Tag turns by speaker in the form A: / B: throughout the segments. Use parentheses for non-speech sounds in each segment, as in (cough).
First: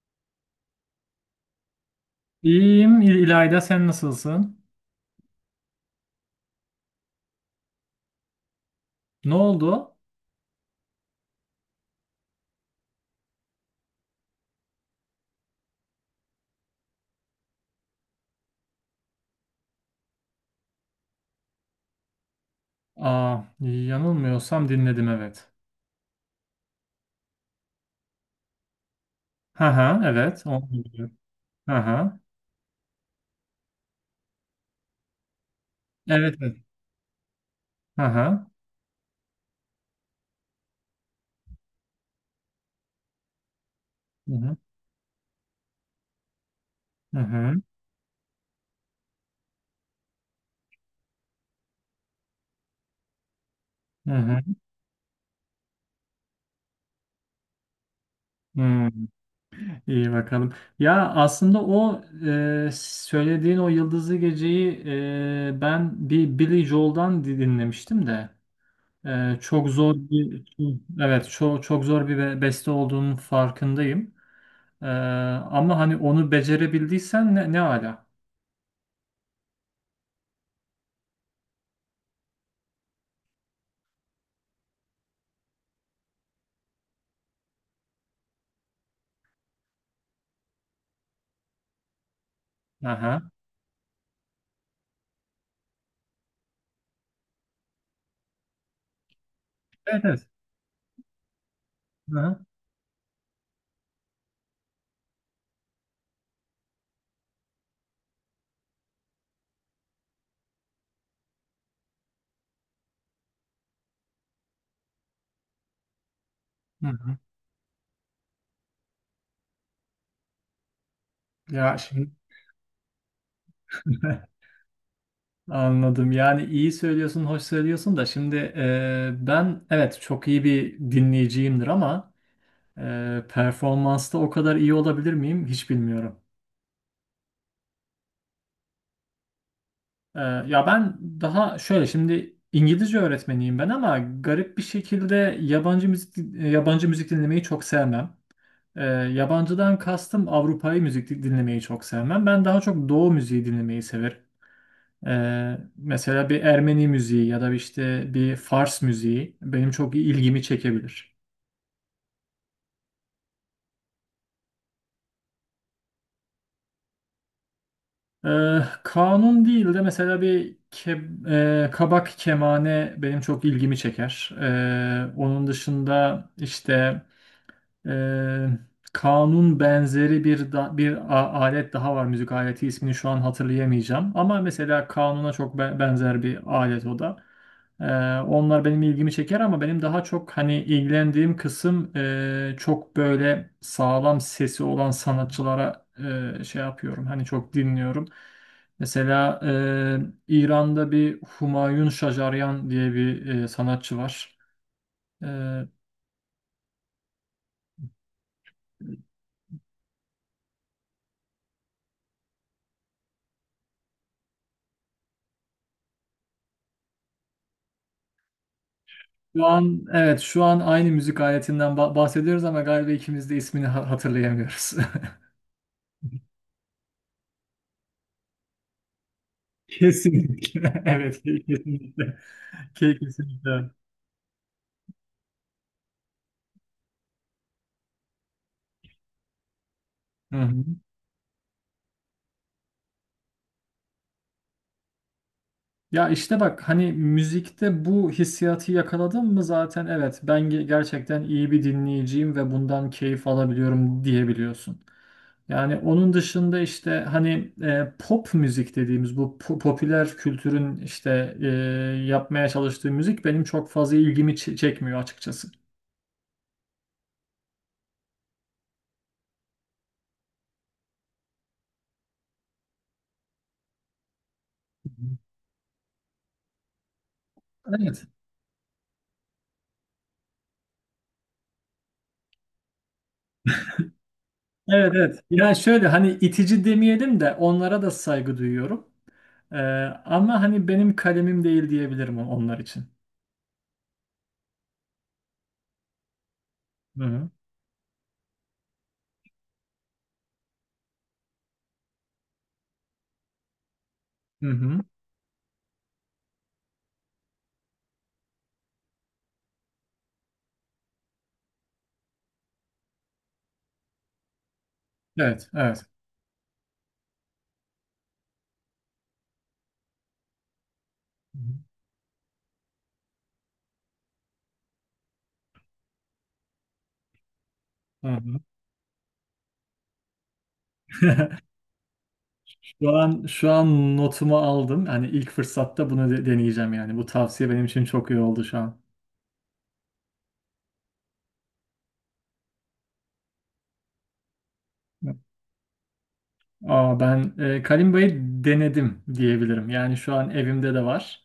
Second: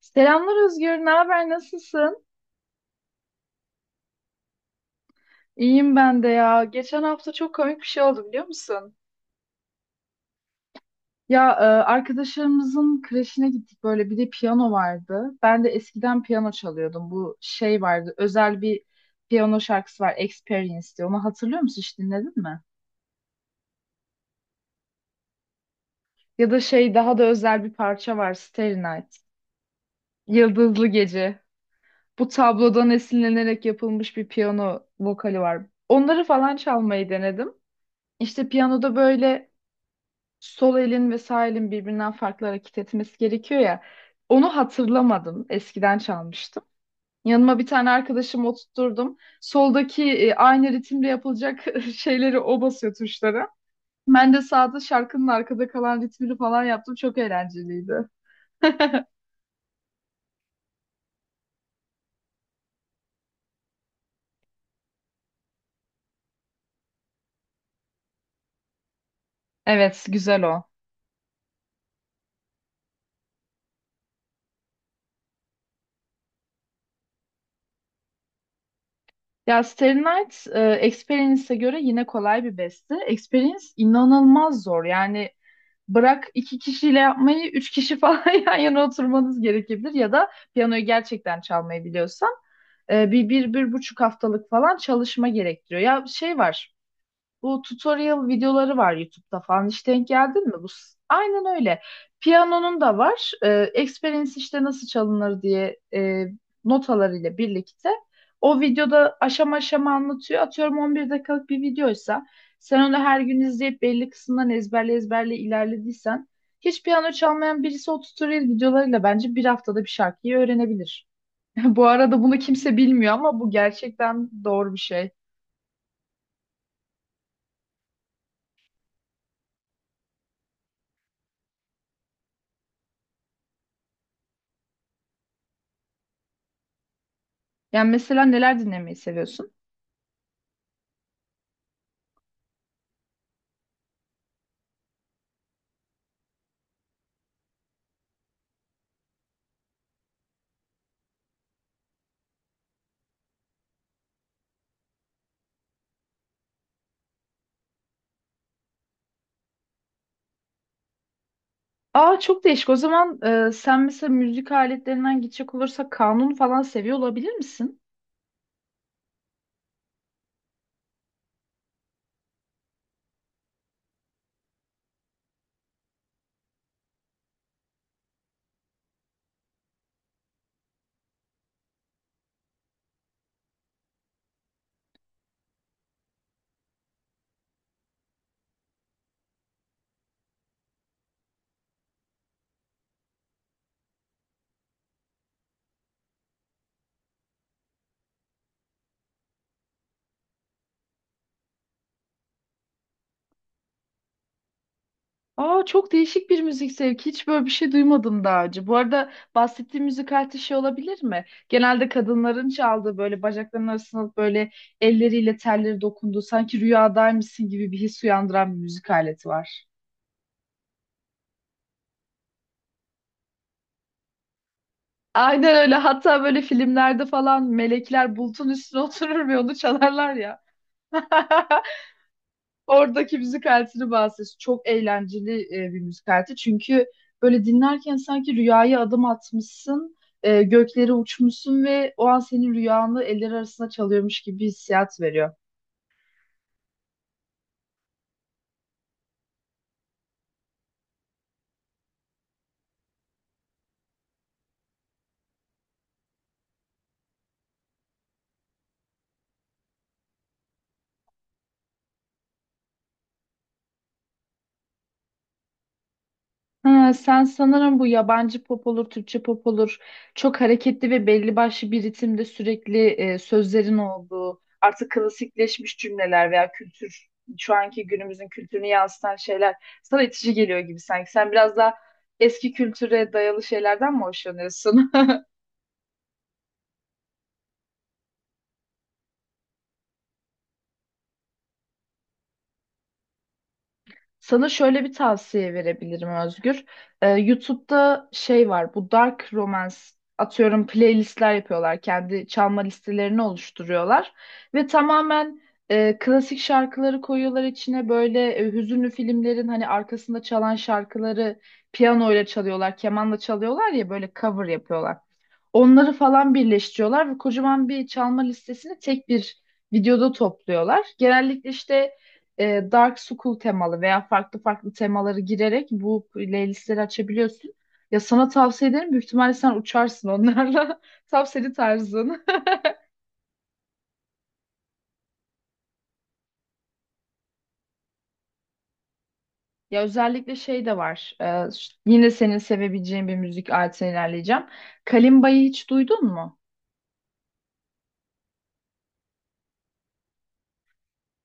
A: Selamlar Özgür, ne haber, nasılsın?
B: İyiyim İlayda, sen nasılsın?
A: İyiyim ben de ya. Geçen hafta çok komik bir şey oldu biliyor musun?
B: Ne oldu?
A: Ya arkadaşlarımızın kreşine gittik böyle bir de piyano vardı. Ben de eskiden piyano çalıyordum. Bu şey vardı özel bir piyano şarkısı var Experience diye. Onu hatırlıyor musun hiç dinledin mi?
B: Aa, yanılmıyorsam dinledim, evet.
A: Ya da şey daha da özel bir parça var Starry Night.
B: Hı hı, evet. Onu
A: Yıldızlı
B: biliyorum.
A: Gece.
B: Hı hı.
A: Bu tablodan esinlenerek yapılmış bir piyano vokali var. Onları
B: Evet, evet.
A: falan çalmayı denedim.
B: Hı hı.
A: İşte piyanoda böyle sol elin ve sağ elin birbirinden farklı hareket etmesi gerekiyor ya.
B: Hı hı.
A: Onu hatırlamadım. Eskiden çalmıştım.
B: Hı
A: Yanıma
B: hı.
A: bir tane arkadaşımı oturtturdum. Soldaki aynı ritimle yapılacak (laughs) şeyleri o basıyor tuşları.
B: Hı
A: Ben
B: hı.
A: de sağda şarkının arkada kalan ritmini falan yaptım. Çok eğlenceliydi.
B: Hmm,
A: (laughs)
B: İyi bakalım. Ya aslında o söylediğin o Yıldızlı Gece'yi ben bir Billy Joel'dan dinlemiştim de çok zor
A: Evet, güzel
B: bir,
A: o.
B: evet, çok çok zor bir beste olduğunun farkındayım. Ee, ama hani onu becerebildiysen ne ala.
A: Ya Starry Night, Experience'e göre yine kolay bir beste. Experience inanılmaz zor. Yani bırak iki kişiyle yapmayı, 3 kişi falan (laughs) yan yana oturmanız gerekebilir ya da piyanoyu gerçekten çalmayı biliyorsan
B: Aha.
A: 1,5 haftalık falan çalışma gerektiriyor. Ya şey var, bu tutorial videoları var YouTube'da falan. Hiç
B: Evet,
A: denk
B: evet.
A: geldin mi? Aynen öyle.
B: Aha.
A: Piyanonun da var. Experience işte nasıl çalınır diye notalarıyla birlikte. O videoda aşama aşama anlatıyor. Atıyorum 11 dakikalık bir videoysa sen onu her gün izleyip belli kısımdan ezberle ezberle ilerlediysen hiç
B: Hı
A: piyano
B: hı.
A: çalmayan birisi o tutorial videolarıyla bence bir haftada bir şarkıyı öğrenebilir. (laughs)
B: Ya
A: Bu
B: şimdi
A: arada bunu kimse bilmiyor ama bu gerçekten
B: (laughs)
A: doğru bir şey.
B: anladım. Yani iyi söylüyorsun, hoş söylüyorsun da şimdi ben, evet, çok iyi bir dinleyiciyimdir ama performansta o kadar iyi olabilir miyim hiç bilmiyorum.
A: Yani mesela neler dinlemeyi seviyorsun?
B: Ya ben daha şöyle şimdi İngilizce öğretmeniyim ben ama garip bir şekilde yabancı müzik dinlemeyi çok sevmem. Yabancıdan kastım Avrupa'yı müzik dinlemeyi çok sevmem. Ben daha çok Doğu müziği dinlemeyi severim. Mesela bir Ermeni müziği ya da işte bir Fars müziği benim çok ilgimi çekebilir.
A: Aa, çok değişik. O zaman sen mesela müzik aletlerinden gidecek olursak kanun falan seviyor olabilir misin?
B: Kanun değil de mesela kabak kemane benim çok ilgimi çeker. Onun dışında işte. Ee, kanun benzeri bir alet daha var, müzik aleti ismini şu an hatırlayamayacağım ama mesela kanuna çok benzer bir alet o da. Ee, onlar benim ilgimi çeker ama benim daha çok hani ilgilendiğim kısım çok böyle sağlam sesi olan sanatçılara şey yapıyorum, hani çok dinliyorum. Mesela İran'da bir Humayun Şajaryan diye bir sanatçı var. E,
A: Aa, çok değişik bir müzik zevki. Hiç böyle bir şey duymadım daha önce. Bu arada bahsettiğim müzik aleti şey olabilir mi? Genelde kadınların çaldığı böyle bacaklarının arasına alıp böyle elleriyle telleri dokunduğu sanki rüyadaymışsın gibi bir his uyandıran bir müzik aleti
B: Şu
A: var.
B: an, evet, şu an aynı müzik aletinden bahsediyoruz ama galiba ikimiz de ismini hatırlayamıyoruz.
A: Aynen öyle. Hatta böyle filmlerde falan melekler bulutun üstüne (laughs) oturur ve onu
B: (laughs)
A: çalarlar ya.
B: Kesinlikle. (laughs) Evet,
A: (laughs)
B: kesinlikle.
A: Oradaki müzik
B: Kesinlikle.
A: aletini bahsediyorsun. Çok eğlenceli bir müzik aleti. Çünkü böyle dinlerken sanki rüyaya adım atmışsın,
B: Hı hı.
A: göklere uçmuşsun ve o an senin rüyanı eller arasında çalıyormuş gibi bir hissiyat veriyor.
B: Ya işte bak hani müzikte bu hissiyatı yakaladım mı zaten, evet, ben gerçekten iyi bir dinleyiciyim ve bundan keyif alabiliyorum diyebiliyorsun. Yani onun dışında işte hani pop müzik dediğimiz bu popüler kültürün işte yapmaya çalıştığı müzik benim çok fazla ilgimi çekmiyor açıkçası.
A: Ha, sen sanırım bu yabancı pop olur, Türkçe pop olur. Çok hareketli ve belli başlı bir ritimde sürekli sözlerin olduğu, artık klasikleşmiş cümleler veya kültür, şu anki
B: Evet.
A: günümüzün kültürünü yansıtan şeyler sana itici geliyor gibi sanki. Sen biraz daha eski kültüre dayalı şeylerden mi hoşlanıyorsun?
B: Evet, evet. Yani şöyle hani itici demeyelim de onlara da saygı duyuyorum. E, ama hani benim kalemim değil diyebilirim onlar için.
A: Sana şöyle bir tavsiye verebilirim Özgür.
B: Hı hı.
A: YouTube'da şey var, bu dark romance atıyorum playlistler yapıyorlar. Kendi çalma listelerini oluşturuyorlar.
B: Hı
A: Ve
B: hı.
A: tamamen klasik şarkıları koyuyorlar içine. Böyle hüzünlü filmlerin hani arkasında çalan şarkıları piyanoyla çalıyorlar, kemanla çalıyorlar ya böyle cover yapıyorlar.
B: Evet, evet.
A: Onları falan birleştiriyorlar ve kocaman bir çalma listesini tek bir videoda topluyorlar. Genellikle işte Dark School temalı veya farklı farklı temaları girerek bu playlistleri açabiliyorsun. Ya
B: Hı
A: sana
B: hı.
A: tavsiye ederim. Büyük ihtimalle sen uçarsın onlarla. (laughs) Tam senin tarzın. (laughs)
B: Şu an notumu aldım. Hani ilk fırsatta bunu deneyeceğim yani. Bu tavsiye benim için çok iyi oldu şu an.
A: Ya özellikle şey de var. Yine senin sevebileceğin bir müzik aletine ilerleyeceğim. Kalimba'yı hiç duydun mu?
B: Aa, ben Kalimba'yı denedim diyebilirim. Yani şu an evimde de var.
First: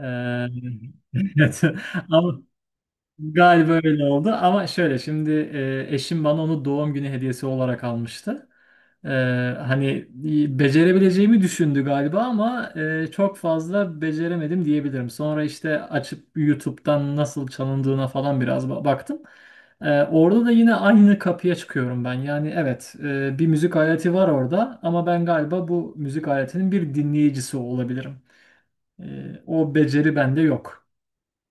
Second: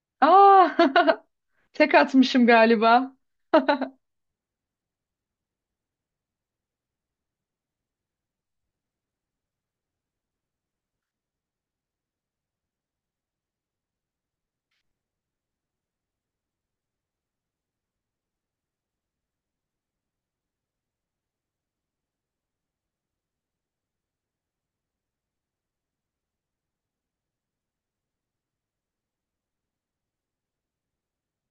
B: Ee,
A: Aa,
B: (laughs) evet.
A: (laughs) tek
B: Ama
A: atmışım galiba.
B: galiba öyle oldu. Ama şöyle şimdi eşim bana onu doğum günü hediyesi olarak almıştı. Ee, hani becerebileceğimi düşündü galiba ama çok fazla beceremedim diyebilirim. Sonra işte açıp YouTube'dan nasıl çalındığına falan biraz baktım. Orada da yine aynı kapıya çıkıyorum ben. Yani, evet, bir müzik aleti var orada ama ben galiba bu müzik aletinin bir dinleyicisi olabilirim. O beceri bende yok.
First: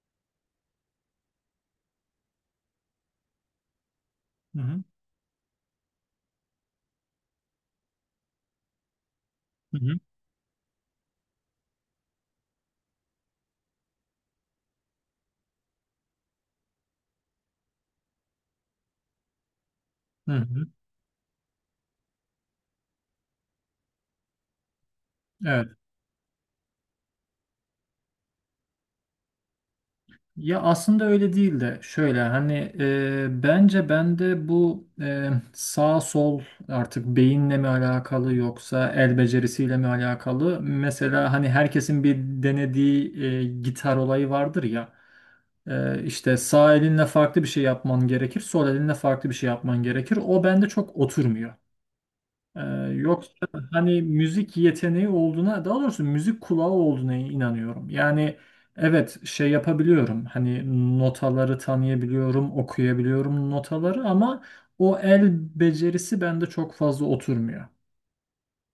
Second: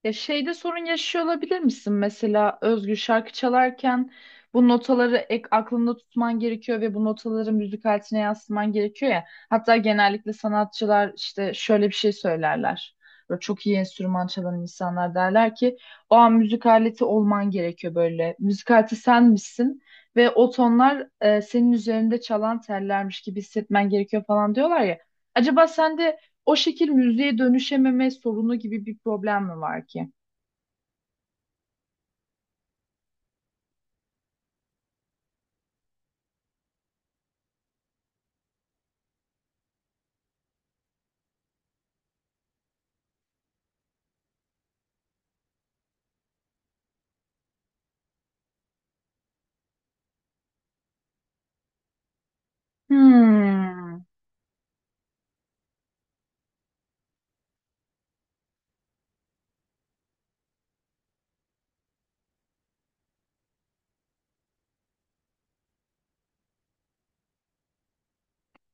A: Ya şeyde sorun yaşıyor olabilir misin? Mesela Özgür şarkı çalarken
B: Hı
A: bu
B: hı.
A: notaları ek aklında tutman gerekiyor ve bu notaları müzik aletine yansıtman gerekiyor ya. Hatta
B: Hı hı.
A: genellikle sanatçılar işte şöyle bir şey söylerler. Böyle çok iyi enstrüman çalan insanlar derler ki o an müzik aleti olman gerekiyor böyle. Müzik aleti sen misin ve
B: Hı
A: o
B: hı.
A: tonlar senin üzerinde çalan tellermiş gibi hissetmen gerekiyor falan diyorlar ya. Acaba
B: Evet.
A: sende o şekil müziğe dönüşememe sorunu gibi bir problem mi var ki?
B: Ya aslında öyle değil de şöyle hani bence bende bu sağ sol artık beyinle mi alakalı yoksa el becerisiyle mi alakalı? Mesela hani herkesin bir denediği gitar olayı vardır ya. E, işte sağ elinle farklı bir şey yapman gerekir, sol elinle farklı bir şey yapman gerekir. O bende çok oturmuyor. Ee, yoksa
A: Hmm.
B: hani müzik yeteneği olduğuna, daha doğrusu müzik kulağı olduğuna inanıyorum. Yani, evet, şey yapabiliyorum. Hani notaları tanıyabiliyorum, okuyabiliyorum notaları ama o el becerisi bende çok fazla oturmuyor.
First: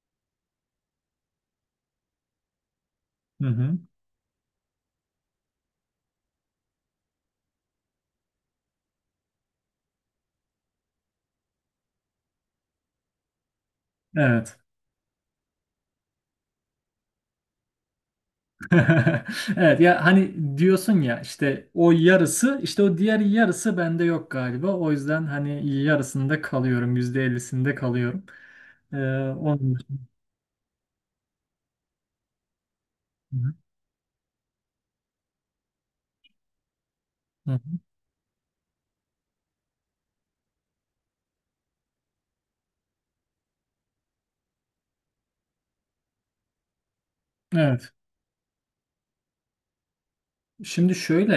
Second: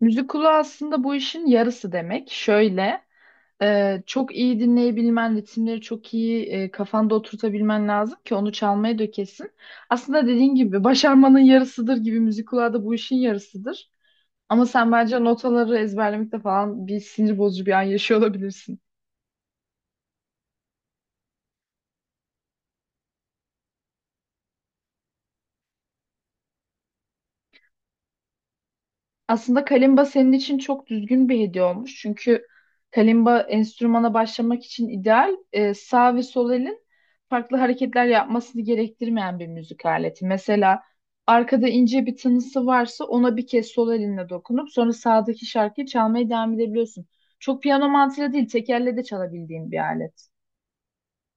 A: Müzik kulağı aslında bu işin yarısı demek. Şöyle,
B: Hı hı.
A: çok iyi dinleyebilmen, ritimleri çok iyi kafanda oturtabilmen lazım ki onu çalmaya dökesin. Aslında dediğin gibi başarmanın yarısıdır gibi müzik kulağı da bu işin yarısıdır.
B: Evet.
A: Ama sen bence notaları ezberlemekte falan bir sinir bozucu bir an yaşıyor olabilirsin.
B: (laughs) Evet ya hani diyorsun ya işte o yarısı işte o diğer yarısı bende yok galiba. O yüzden hani yarısında kalıyorum. %50'sinde kalıyorum. Ee,
A: Aslında
B: onun
A: kalimba
B: için.
A: senin için çok düzgün bir hediye olmuş. Çünkü
B: Hı
A: kalimba
B: hı.
A: enstrümana başlamak için ideal. Sağ ve sol elin
B: Hı
A: farklı
B: hı.
A: hareketler yapmasını gerektirmeyen bir müzik aleti. Mesela arkada ince bir tınısı varsa ona bir kez sol elinle dokunup sonra sağdaki şarkıyı çalmaya devam edebiliyorsun. Çok piyano
B: Evet.
A: mantığıyla değil, tek elle de çalabildiğin bir alet.
B: Şimdi şöyle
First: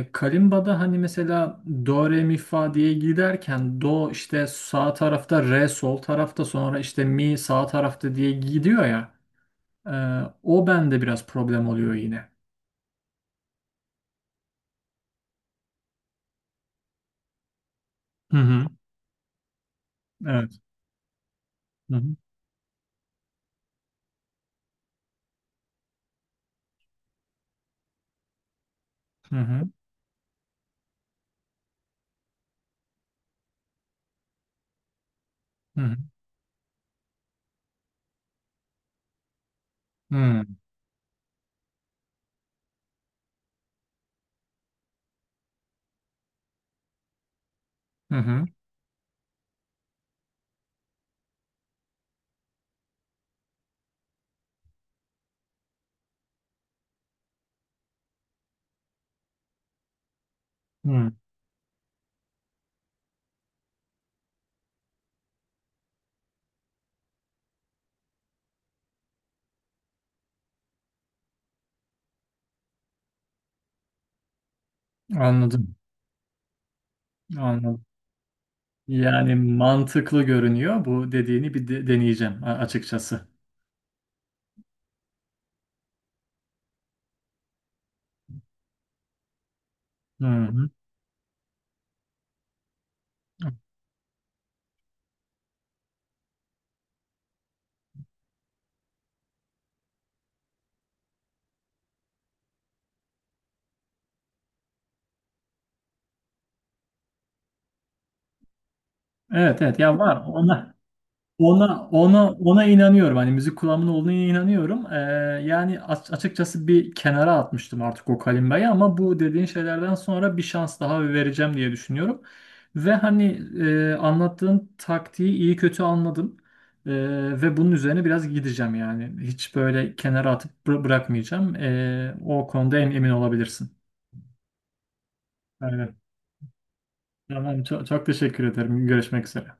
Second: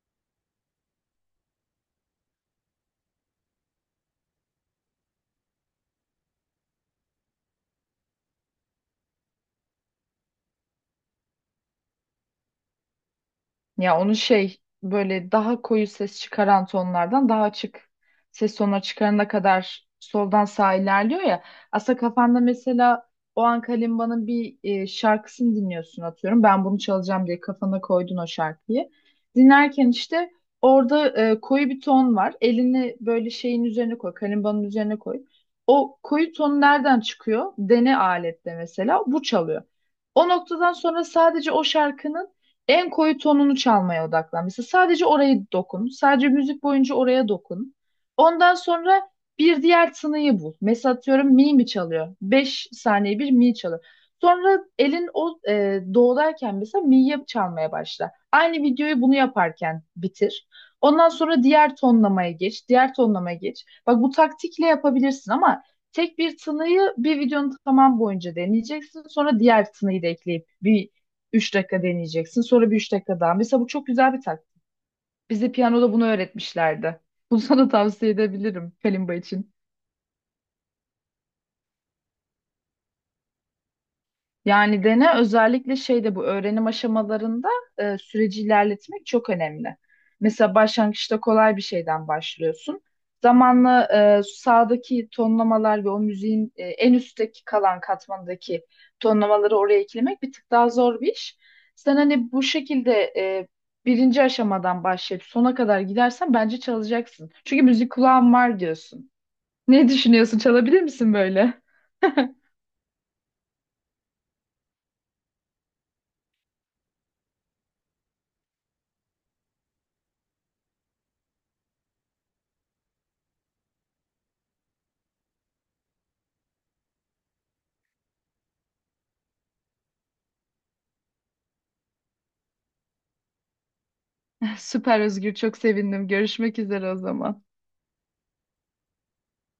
B: Kalimba'da hani mesela do re mi fa diye giderken do işte sağ tarafta, re sol tarafta, sonra işte mi sağ tarafta diye gidiyor ya e, o bende biraz problem oluyor yine.
A: Ya onu şey böyle daha koyu ses çıkaran tonlardan daha açık
B: Hı
A: ses
B: hı.
A: tonuna çıkarana kadar soldan
B: Evet.
A: sağa ilerliyor ya.
B: Hı
A: Aslında
B: hı.
A: kafanda mesela o an kalimbanın bir şarkısını dinliyorsun atıyorum. Ben bunu çalacağım diye kafana koydun o şarkıyı.
B: Hı hı.
A: Dinlerken işte orada koyu bir ton var. Elini böyle şeyin üzerine koy, kalimbanın üzerine koy.
B: Hı
A: O koyu ton nereden çıkıyor? Dene aletle mesela bu çalıyor. O
B: hı.
A: noktadan sonra sadece o şarkının en koyu tonunu çalmaya odaklan. Mesela sadece orayı dokun. Sadece müzik boyunca oraya dokun.
B: Hı hı.
A: Ondan sonra bir diğer tınıyı bul. Mesela atıyorum mi mi çalıyor? 5 saniye bir mi çalıyor. Sonra elin o doğdayken mesela mi'yi çalmaya başla. Aynı videoyu bunu yaparken bitir. Ondan
B: Hı.
A: sonra diğer tonlamaya geç, diğer tonlamaya geç. Bak bu taktikle yapabilirsin ama tek bir tınıyı bir videonun tamam boyunca deneyeceksin. Sonra diğer tınıyı da ekleyip bir 3 dakika deneyeceksin. Sonra bir 3 dakika daha. Mesela bu çok güzel bir taktik. Bize
B: Anladım.
A: piyanoda bunu öğretmişlerdi. Bunu (laughs) sana
B: Anladım.
A: tavsiye edebilirim kalimba
B: Yani
A: için.
B: mantıklı görünüyor. Bu dediğini bir deneyeceğim açıkçası.
A: Yani dene özellikle şeyde bu öğrenim aşamalarında süreci ilerletmek çok önemli.
B: Hı
A: Mesela
B: hı.
A: başlangıçta kolay bir şeyden başlıyorsun. Zamanla sağdaki tonlamalar ve o müziğin en üstteki kalan katmandaki tonlamaları oraya eklemek bir tık daha zor bir iş. Sen hani bu şekilde e, birinci aşamadan başlayıp sona kadar gidersen bence çalacaksın. Çünkü müzik kulağın var diyorsun.
B: Evet, evet,
A: Ne
B: ya var
A: düşünüyorsun?
B: ona.
A: Çalabilir misin böyle?
B: Ona inanıyorum. Hani müzik kulağımın olduğuna inanıyorum. Yani açıkçası bir kenara atmıştım artık o kalimbayı ama bu dediğin şeylerden sonra bir şans daha vereceğim diye düşünüyorum. Ve hani anlattığın taktiği iyi kötü anladım. Ee, ve bunun üzerine biraz gideceğim yani. Hiç böyle kenara atıp bırakmayacağım. O konuda emin olabilirsin.
A: (laughs) Süper Özgür, çok
B: Aynen.
A: sevindim. Görüşmek üzere o zaman.
B: Tamam, çok, çok teşekkür ederim. Görüşmek üzere.